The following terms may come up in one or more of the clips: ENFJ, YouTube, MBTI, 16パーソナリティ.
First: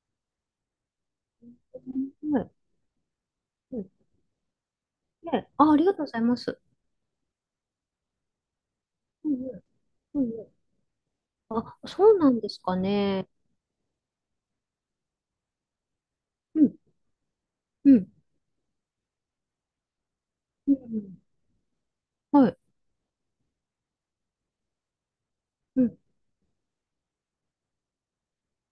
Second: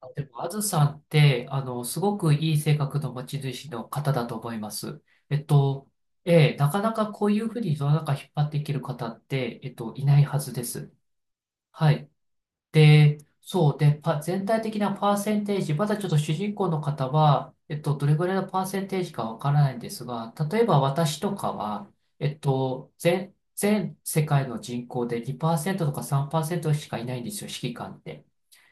あでも、あずさんって、すごくはい。いい性格の持ち主うのん。方だと思います。えっね、あ、ありと、がとうございます。なかなかこういうふうに世の中引っ張っていける方っうんうて、ん。いなういんはうん。ずです。あ、はい。そうなんですかで、ね。そう。で、全体的なパーセンテージ、まだちょっと主人う公ん。の方は、うどん。れぐらいのパーセンテージかわからないんですが、例えうば私ん。とかは、はい。全世界の人口でう2%とん。か3%しかいないんですよ、指揮官って。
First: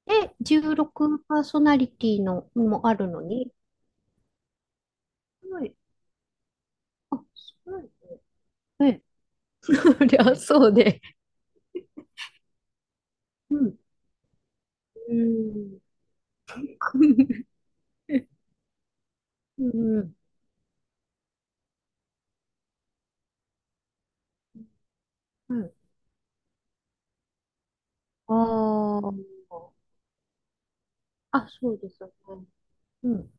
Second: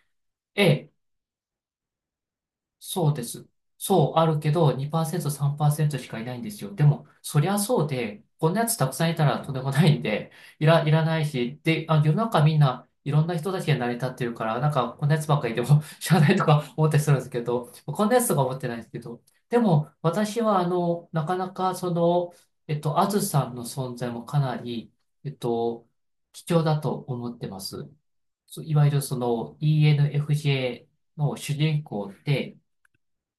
で、ええ、16パーソナリティのもあるそうのです。に。そう、あるけど、2%、はい。3%しかいないんですよ。でも、あ、そりすゃごいそうね。で、こんなやつたくい。さんいたらとんで もそないんりで、ゃ そういで。らないし、で、世の中みんないろんな人うたちがん。成り立ってるから、なんかこんうなやつばっかりでん。も 知らないとか思ったりするんですけ ど、こんなやつとか思ってないんですけど、でうも、ん。私は、なかなか、あずさんの存在もかなり、えっうんは、と、貴重だと思ってます。そういわゆるそあの ENFJ のあ、主そう人です公ね。って、うん。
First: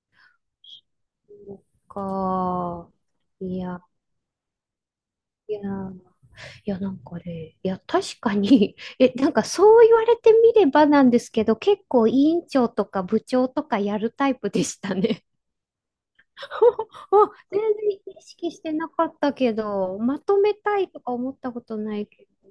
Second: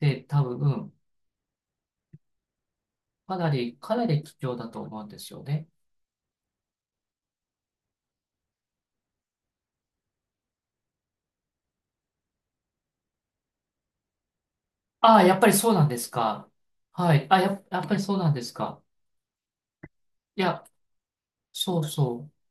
で、多分、そっか。かないり、や、かなり貴重だと思うんですよいや。ね。いや、なんかね、いや、確かに、 え、なんかそう言われてみればなんですけど、結構委員長とか部長とかやるタイプでしたああ、ね。やっぱりそうなんですか。はい。あ、全然やっぱりそう意なんで識すしてか。なかったけど、まといめや、たいとか思ったことそうないけそう。ど、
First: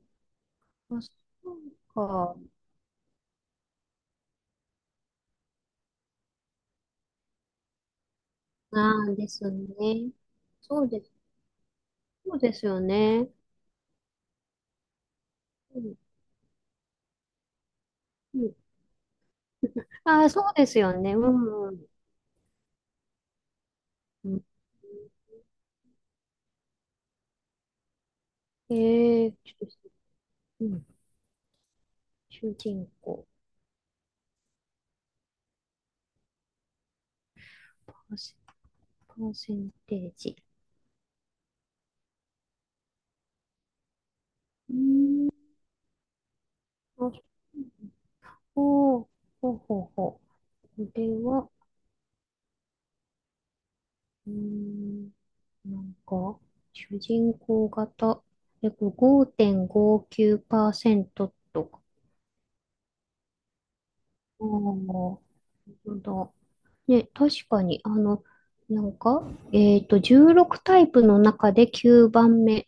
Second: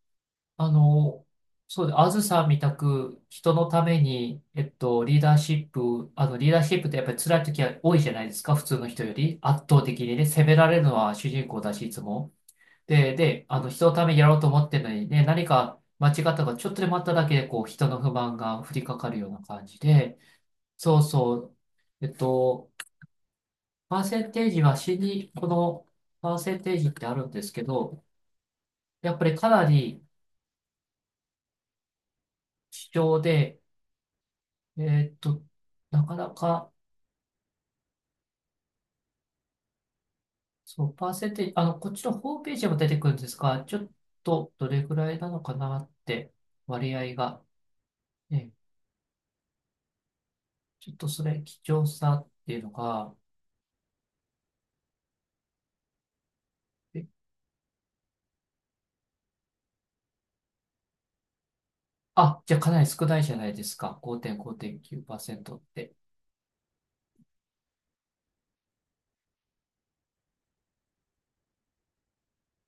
あまあ、その、うそうで、あずか、さんみたく人のために、リーダーシップってやっぱり辛い時は多いじゃないですか、普通のな人よんでり。す圧倒的ね。にね、責められるそうのです、は主人公だし、いつも。そうですよで、ね。で、あの、人のためにやろうと思ってるのにね、何かうん、間違ったか、ちょっとでもあっただけで、こう、人の不満うん。が降りかかるような感じで、あー、そうですよそうね。うそう。ん、うん。えっと、パーセうンん、テージは死に、このパーセンテージってあるんですけど、えやっぱー、りかちなょっと、りうん、主人貴重公、で、えっと、なかなか、パーセパーセンテージ。そう、パーセンテージ、こっちのホームページにも出てくるんですが、ちょっとどうれぐらいん、なのかなって、割あ、合が。ね、ほう、ほうほうほう。ちこょっとれそれ、は、貴重さっていうのが、うーん、なんか、主え人公型。え、これ5.59%とか。じゃあかなり少ないじゃないですか。ああ、本5.5.9%って。当だ。ね、確かに、あの、なんか、えっと、16タイプの中で9番目。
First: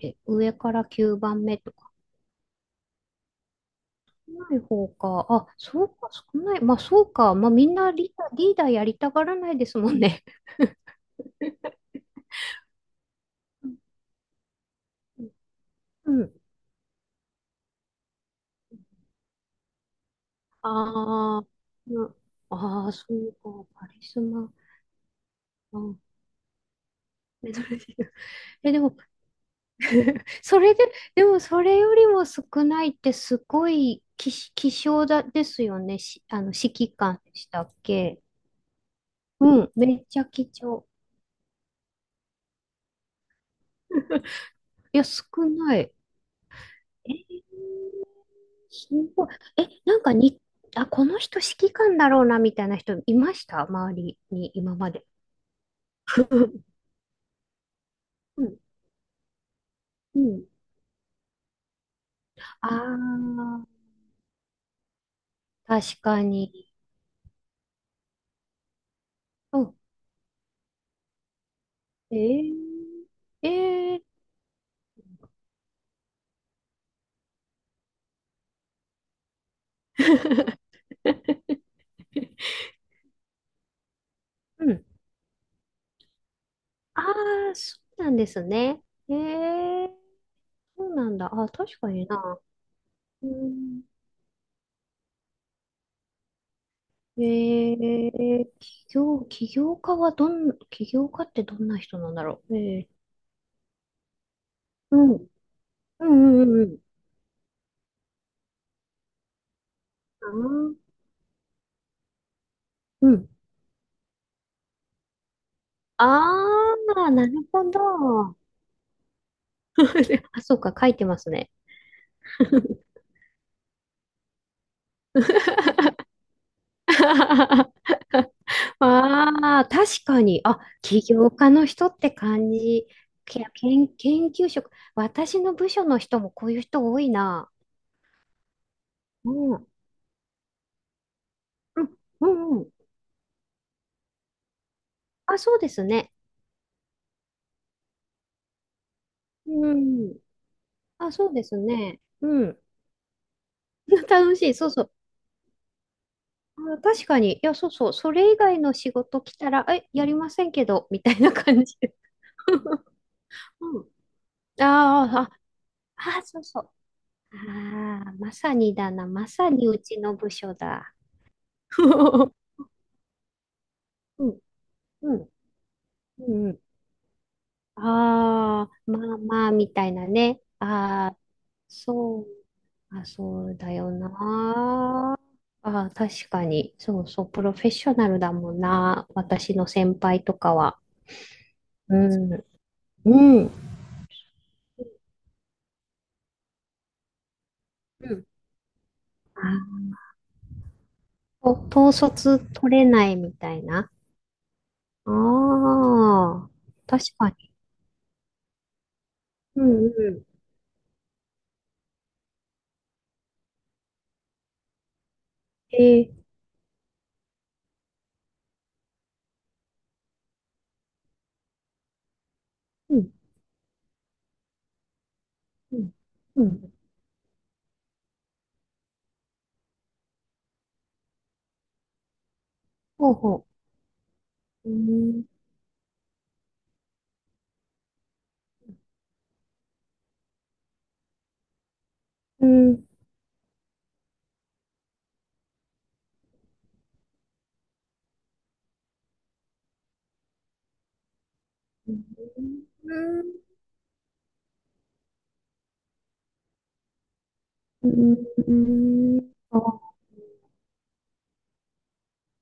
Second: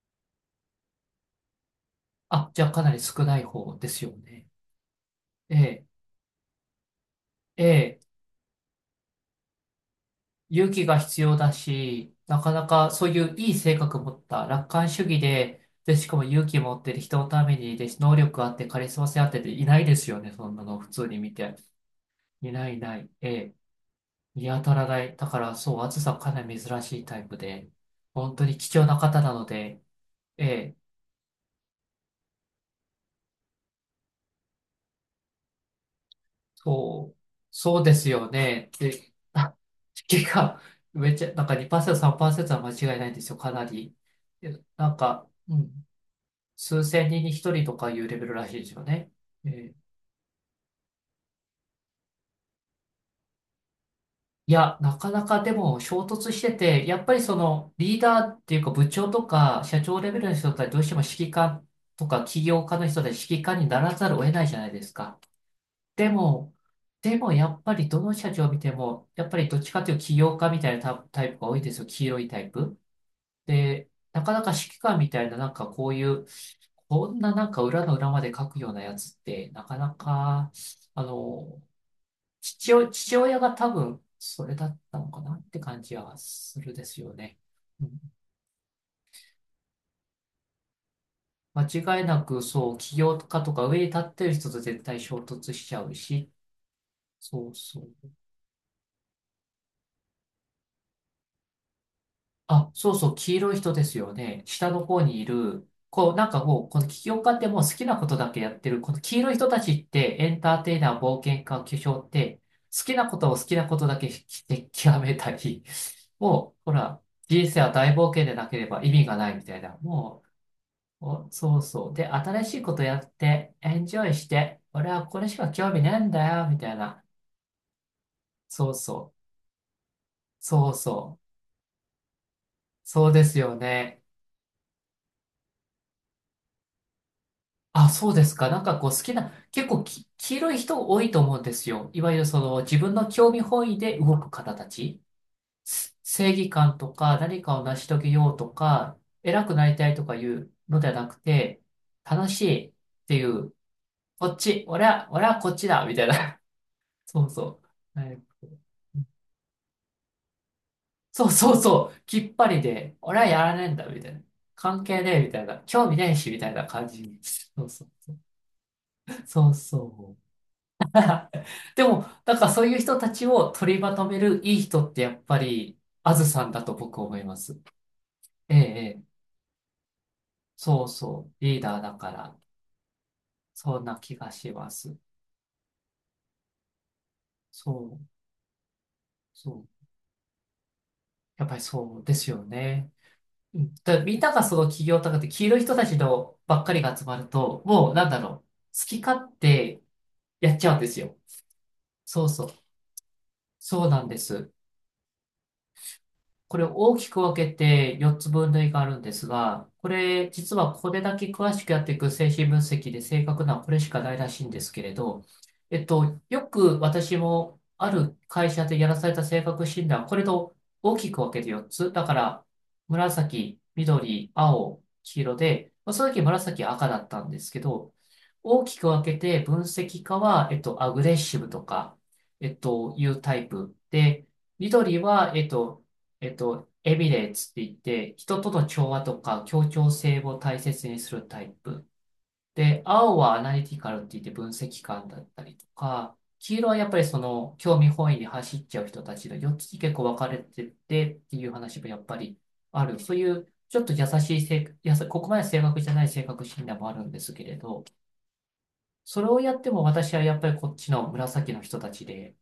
え、上から9番目とか。あ、じゃあかなり少ない方ですよ少ね。ない方か。あ、えそえ、うか、少ない。まあ、そうか。まあ、みんなリーえダー、リーダーやりたがらないですもんね。勇気が必要だし、なかなかそういういいう性格持った楽観主義ん。で、で、しかうもん。勇気持ってる人のために、で、能力あって、カリスマ性あってていないですよね、そんなの普通に見ああ、て。な、いないいああ、なそい。えうえ、か、カリス見マ。当たらない。だから、そうう、ん、暑さかなり珍しいタイプメドレで、ーヌ。本当に貴え、で重も、な方なので、えそれえ、で、でもそれよりも少ないってすごい希少だですよね。し、あの、指揮そう、官でしたっそうですけ。よね。で、うん、めっち結ゃ貴が重。めっちゃ、なんか2%、3%は間違いないんですよ、かなり。で、なんいや、少か、うなん。い。数千え人に一ー、人とかいうレベルらしいですよすね。ごい。ええ、ーなんかに、あ、この人指揮官だろうな、みたいな人いました周りに、い今や、まなで。かなかでも衝突して て、やっぱりそのリーダーっうていん、うか部長とか社長レベうルのん。人たちどうしても指揮官とか起業あ家の人たち指揮官あ、にならざるを得ないじゃないですか。確でかも、に。でも、やっぱりどの社長を見ても、やっぱりどっうちん、かというと起業家みたいなタタイプが多いですよ。黄え色いタイー、プ。えで、ー、なかなか指揮官みたいななんかこういう、こんななんか裏の裏まで書くようなやつって、なかなか、あの、父親が多分それうだっん。たのかなって感じはするですあよね。あ、そうん、うなんですね。えー、そうなんだ。あ、確か間違いになな。くそう、起業う家とか上ん、に立ってる人と絶対衝突しちゃうし、えそうそう。ー、起業家はどん、起業家ってどんな人なんだろう。えあ、ー、そうそう、黄色い人ですよね。下のう方にいん、る、うこう、なんかん、うもう、ん、この起業家ってもう好きなことだけやってる、この黄色い人たちってエンうターテん。イナー、冒険家、巨匠って、好きなうん。こあー、うとをん、好きなことだけして極めたり、あもう、ほら、ー、なる人生ほは大冒険でど。なければ意味がないみたいな、もあ、そうか、書いてう、ますお、ね。そうそう。で、新しいことやって、エンジョイして、俺はこれしか興味ねえんだよ、みたいな。そうそう。ああ、確かに。あ、そう起そ業う。家の人って感じ。そうですけ、よ研、ね。研究職。私の部署の人もこういう人多いな。あ、そうですか。なんかこう好きうな、ん。結構き、黄色い人多いと思うんですうよ。ん、いわゆるうそん、のうん。自分の興味本位で動く方たち。あ、そうですね。正義感とか何かを成し遂げようとか、偉くなうりたいとかん。いうのではなあ、くそうですて、ね。楽しうん。いっていう、こ楽っしい。ち、そうそ俺う。は、俺はこっちだ、みたいな。あ、確かそうに。いや、そそうそう。う。はそい、れ以外の仕事来たら、え、やりませんけど、みたいそうなそう感じ。そう、きっぱり で、俺はやらねえんうだ、ん。みたいな。関係ねえ、あみー、たいな。興味ねえあ、あ、し、みそうたいそなう。感じに。そうそう。ああ、まさにだな。まさそうにうちのそ部う。署だ。でも、なんかそういう人たちを取りまとめるいい人ってやうっん。ぱり、あずさうんん。だと僕思います。ええ、あえあ、え。まあまあ、みたいなね。そうああ、そう。リーダーだかそう、ら、あ、そうだそんよな気がしまな。す。ああ、確かに。そうそう、プロフェッそショう、ナルだもんな。そ私のう。先輩とかは。やっぱりうそうですよん。ね。うん。うんだ、みんながその企業とかって黄色い人たちのばっかりが集まると、もうなんうだん。ろう。好き勝手あ、やっちゃうんですよ。と、統そう率そう、取れないみたいそうな。なんです。ああ、これ大確きくか分に。けて4つ分類があるんですうが、んこうれん。実はこれだけ詳しくやっていく精神分析で正確なのはこれしかないらしいんですけれど、ええ、よく私もある会社でやらされた性格診断、これと大きく分けて4つ。だから、うん。紫、緑、青、黄色で、うまあ、ん。その時う紫ん。赤だったんですけど、大きく分けて分析家は、アグレッシブとか、いほううタイほプで、う。う緑ん。は、エビレーツって言って、人との調和とか協調性を大切にするタイプ。うで、ん。青はアナリティカルって言って分析官だったりとか、黄色はやっぱりその興味本位に走っちゃう人たちの4つに結構分かれててっていう話もやっぱりあうる。そういん、うちょっと優しい性、やさ、ここまで正確じゃない性格診断もあるんですけれど、うそーれん。をやあ、っても私はやっぱりこっちの紫の人たちで、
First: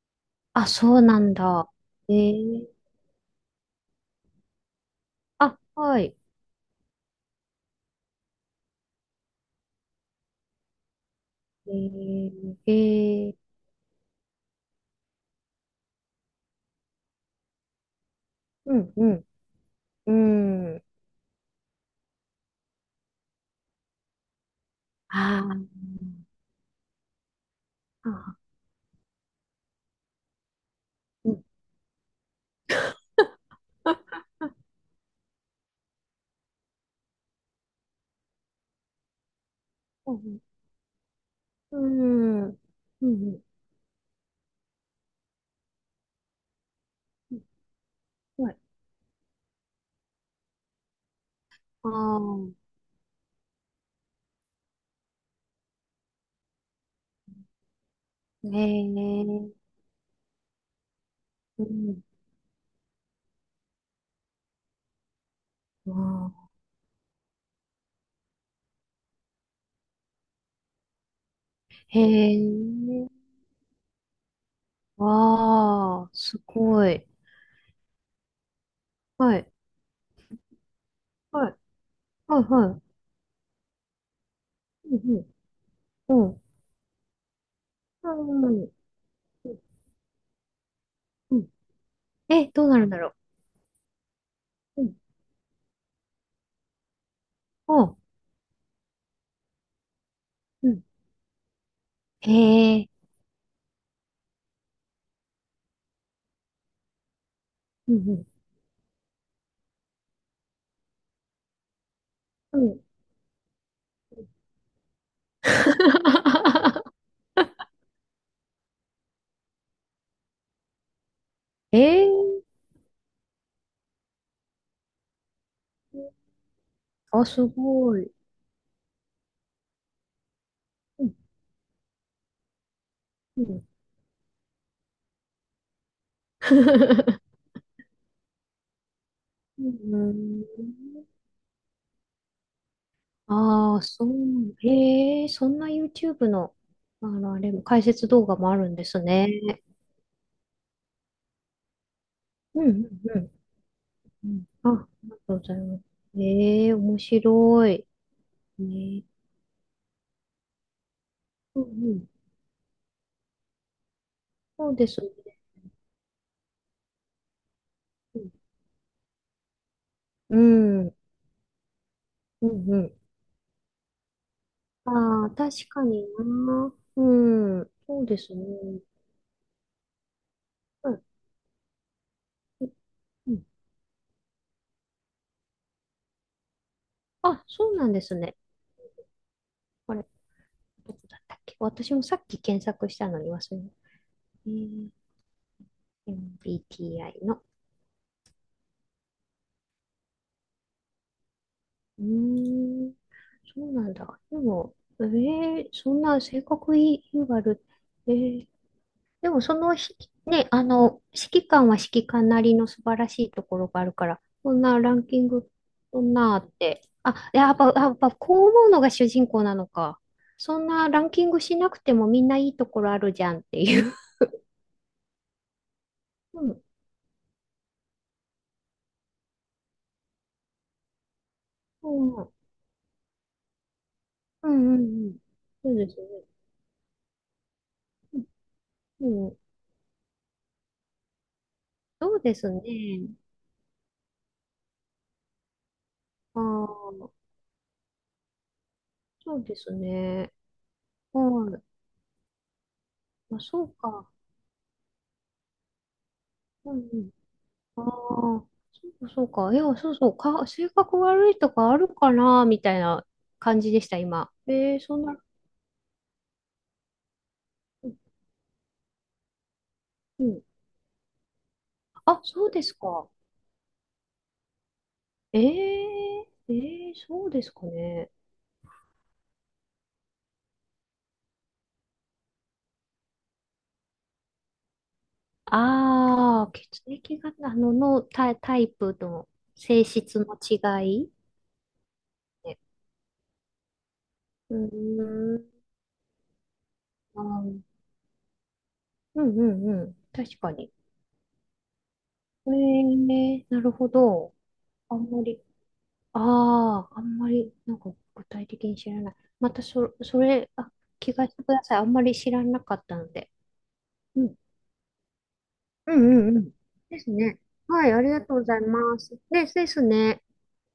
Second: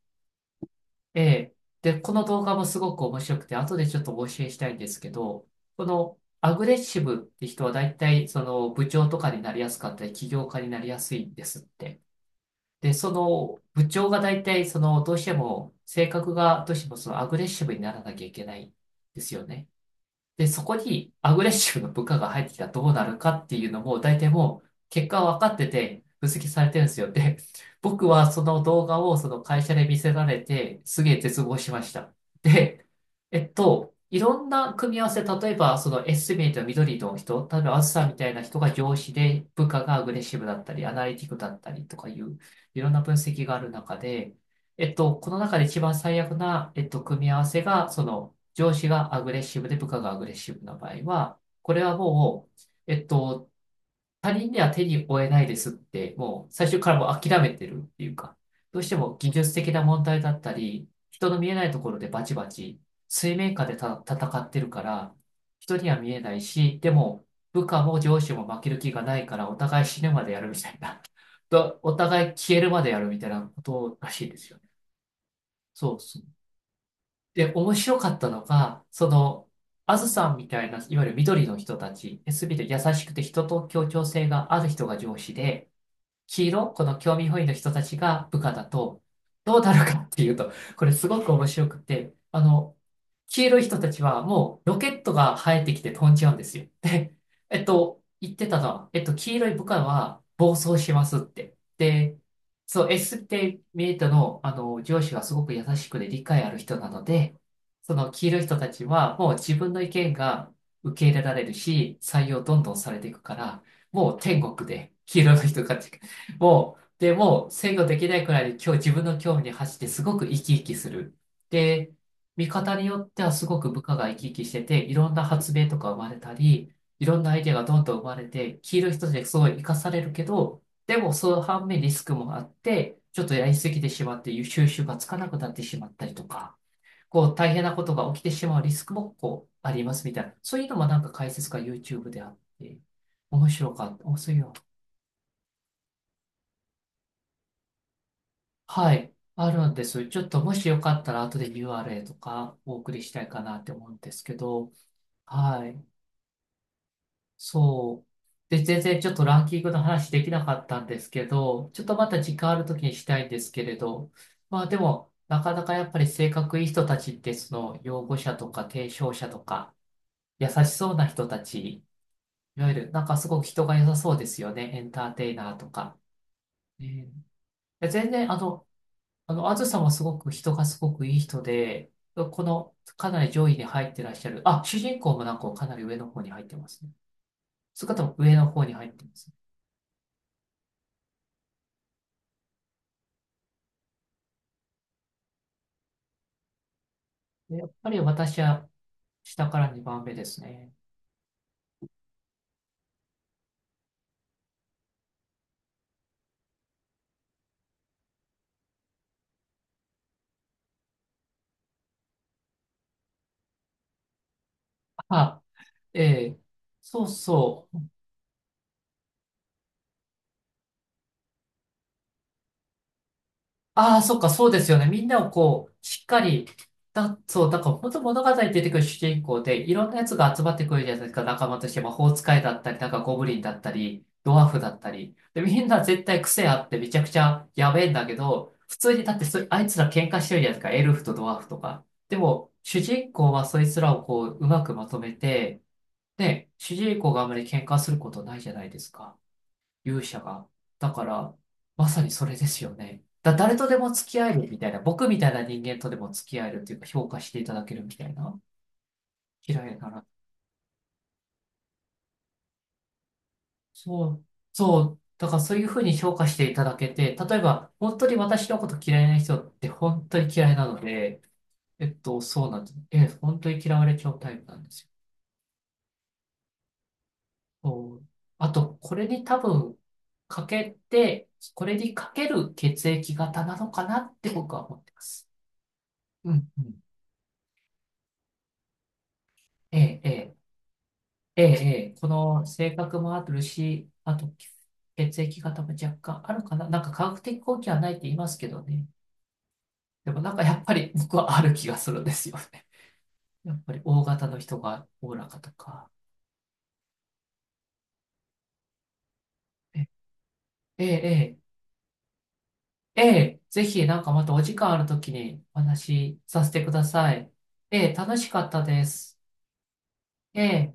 あ、そうなえんえ。だ。で、こえの動画もー、すごく面白くて、後でちょっとお教えしたいんですけど、あ、こはい。のアグレッシブって人は大体その部長とかになりやすかったり、起業家になりやすいんですっえて。ー、えで、そー、の部長が大体そのどうしても性格がどうしてもそのアグレッシブにならなきゃいけないうんん、うでん、すよね。で、そうこん。にアグレッシブな部下が入ってきたらどうなるかっていうのも、大体もう結果あは分かってて、分析されてるんですよ。で、僕はあ、そあの動画をその会社で見せられて、すげえ絶望ー、しました。で、いろんな組み合わせ、例えばそのエスティメイトの緑の人、例えばあずさんみたいな人が上司で、部下がアグうレッシん。ブだったり、アナリティクだったうりとかいう、ん、うん、いろんなう分ん、うん、析がある中で、この中で一番最悪な、組みう合わせが、その、ん、はい、上司がアグレッシブで部下がアグレッシブな場合は、これあはもう、あ、えっと、他人には手に負えないですって、もう最初からもう諦めてるっていうか、へどうしても技術え、的な問題だったり、人の見えうないところん、でバチバチ、水面下でた戦ってるから、人には見えないああ、し、でも部下も上司も負ける気がないから、お互い死ぬまでやるみたいな、とおへ互い消えるまでやえ、るみたいなことらしいですよね。そうわあ、そすう。ごい。で、面白かったのが、そはい、の、あずさんみたいな、いわゆる緑はい、の人たち、はい、すべて優はしくて人と協調性がある人い、がう上司で、ん、うん、黄色、この興味本位の人たちうが部ん、う下ん、だと、うどんうなるかっていうと、これすごくう面ん、白くて、あえ、どうの、なるんだろ黄色い人たちはもうロう。うケん、ットが生えてきて飛んじゃうんですよ。で、あ、言ってたのは、黄色い部下は暴う走ん、しますって。で、へそえ。う、S って見えたの、あの、上司がすごく優しくで理解ある人なので、そうのん黄色い人たちはもう自分の意見が受け入れられるし、採用どうんん。どうんん。されていくから、もう天国で黄色い人たちも う、でもう制御できないくらいで今日自分の興味に走ってすごく生き生きする。えで、え、見方によってはすごく部下が生き生きしてて、いろんな発明とか生まれたり、いろんあ、なアイすデアがどんどごん生い。まれて、黄色一つですごい活かされるけど、でうもん。その反面リスクもあって、ちょっとうやりん。すぎてしまって収集がつかなくなってしまったりとか、こう 大変なことが起きてしまうリスクもこううありますみたいな、ん。そういうのもなんか解説が YouTube であって、面白ああ、かった。そおそういうのう。へえ、そんな YouTube の、あの、あれも、解説動画もあるんではすい、ね。あるんです。ちょっともしよかったら後で URL とかうん、うお送ん、りしうたいん。かなって思うんですうけん、あ、ど、ありがとうございはます。い、ええ、面白い。そう。で、全然ね、ちょっとランキングの話できなかったんですけうん、ど、ちょっとうまん。た時間ある時にしたいんですけれど、まあそうでですも、ね。なかなかやっぱり性格いい人たちってその擁護者とか提唱者とかう優しん、うそん、うな人たち、ういわん。ゆうるん、なんかすごく人が良さそうですよね、エンターああ、テイナー確とかか。にな。えーうん、そう全で然すあね。のあの、あずさんはすごく人がすごくいい人で、このかなりうん、上位に入ってらっしゃる。あ、主人公もなんかかなり上の方に入ってますね。あ、そうそなのんで方もす上ね。の方に入ってます。あれ、どこだったっけ私もさっき検索したのに忘れた。えー、 MBTI の。でやっぱり私は下から2番目ですね。うーん、そうなんだ。でも、えー、そんな性格いいわる。えー、でもそのひ、ね、あの、指揮官は指揮官なりの素晴らしいところがあるから、そんなランキンあ、グ、えそんなあえって。そうあ、やっそぱ、う。やっぱこう思うのが主人公なのか。そんなランキングしなくてもみんないいところあるじゃんっていう。ああ、そっか、そうですよね。みんなをこう、しっかうり、ん。だ、そう、だから本当物語に出てくる主人公で、いろんなやつが集まってくるじゃないですか、仲間として。う魔法ん使いだったり、なんかゴブリンだったり、ドワーうフだんうったん。うり。ん。で、みんそうなです絶対ね。癖あってめちゃくちゃやべえんだけど、普通にうだってん。うそ、ん、あいつら喧嘩してるじゃないですか、エルフとドワーフとか。そでうでも、すね。主人公はそいつらをこう、うまくまとめて、あで、主人あ、公があまり喧嘩することないじゃないですか。そうです勇者ね。が。だから、はい。まさにそれですよね。だ、あ、誰そとうでもか。付き合えるみたいな、僕みたいな人間とでも付き合えるってういうか、んう評ん。価していただけあるあ、みたいな。そうか。いや、嫌いなそうら。そう。か、性格悪いとかあるかな、みたいな感じでした、そう、今。えそー、そう。んな、だからそういうふうに評価していただけて、例えば、うん。本当に私のこと嫌いな人って本当うにん、嫌いなので、あ、そそううなでんですす。ええ、か。本当に嫌われちゃうタイプなんですよ。えー、えー、そうですかそうね。あと、これに多分、かけて、これにかける血液型なのかなって僕は思ってます。うああ、んうん血液型の、のタイ、タイプとえ性え、え質え、の違いええ、ええこのね。性格もあるし、あとう血ー液ん。型も若干あるかな。なんか科学あ的ー、根拠はないって言いますけどね。うんうんうん。でもなん確かかやっに。ぱり 僕はある気がするんですよえね。ー、やなっるぱりほ大型ど。の人があおんおまらかり、とか。ああ、あんまり、なんか具体的に知らない。またえそ、それ、あ、え、え聞かせえ、てください。あんまり知らなかったえので。え、ぜひなんかうまたん。お時間あるときにお話うんしうんうさせん。てくだですさい。ね。はええ、い、あり楽がしとうかごっざたいでます。す。で、ですね。ええ。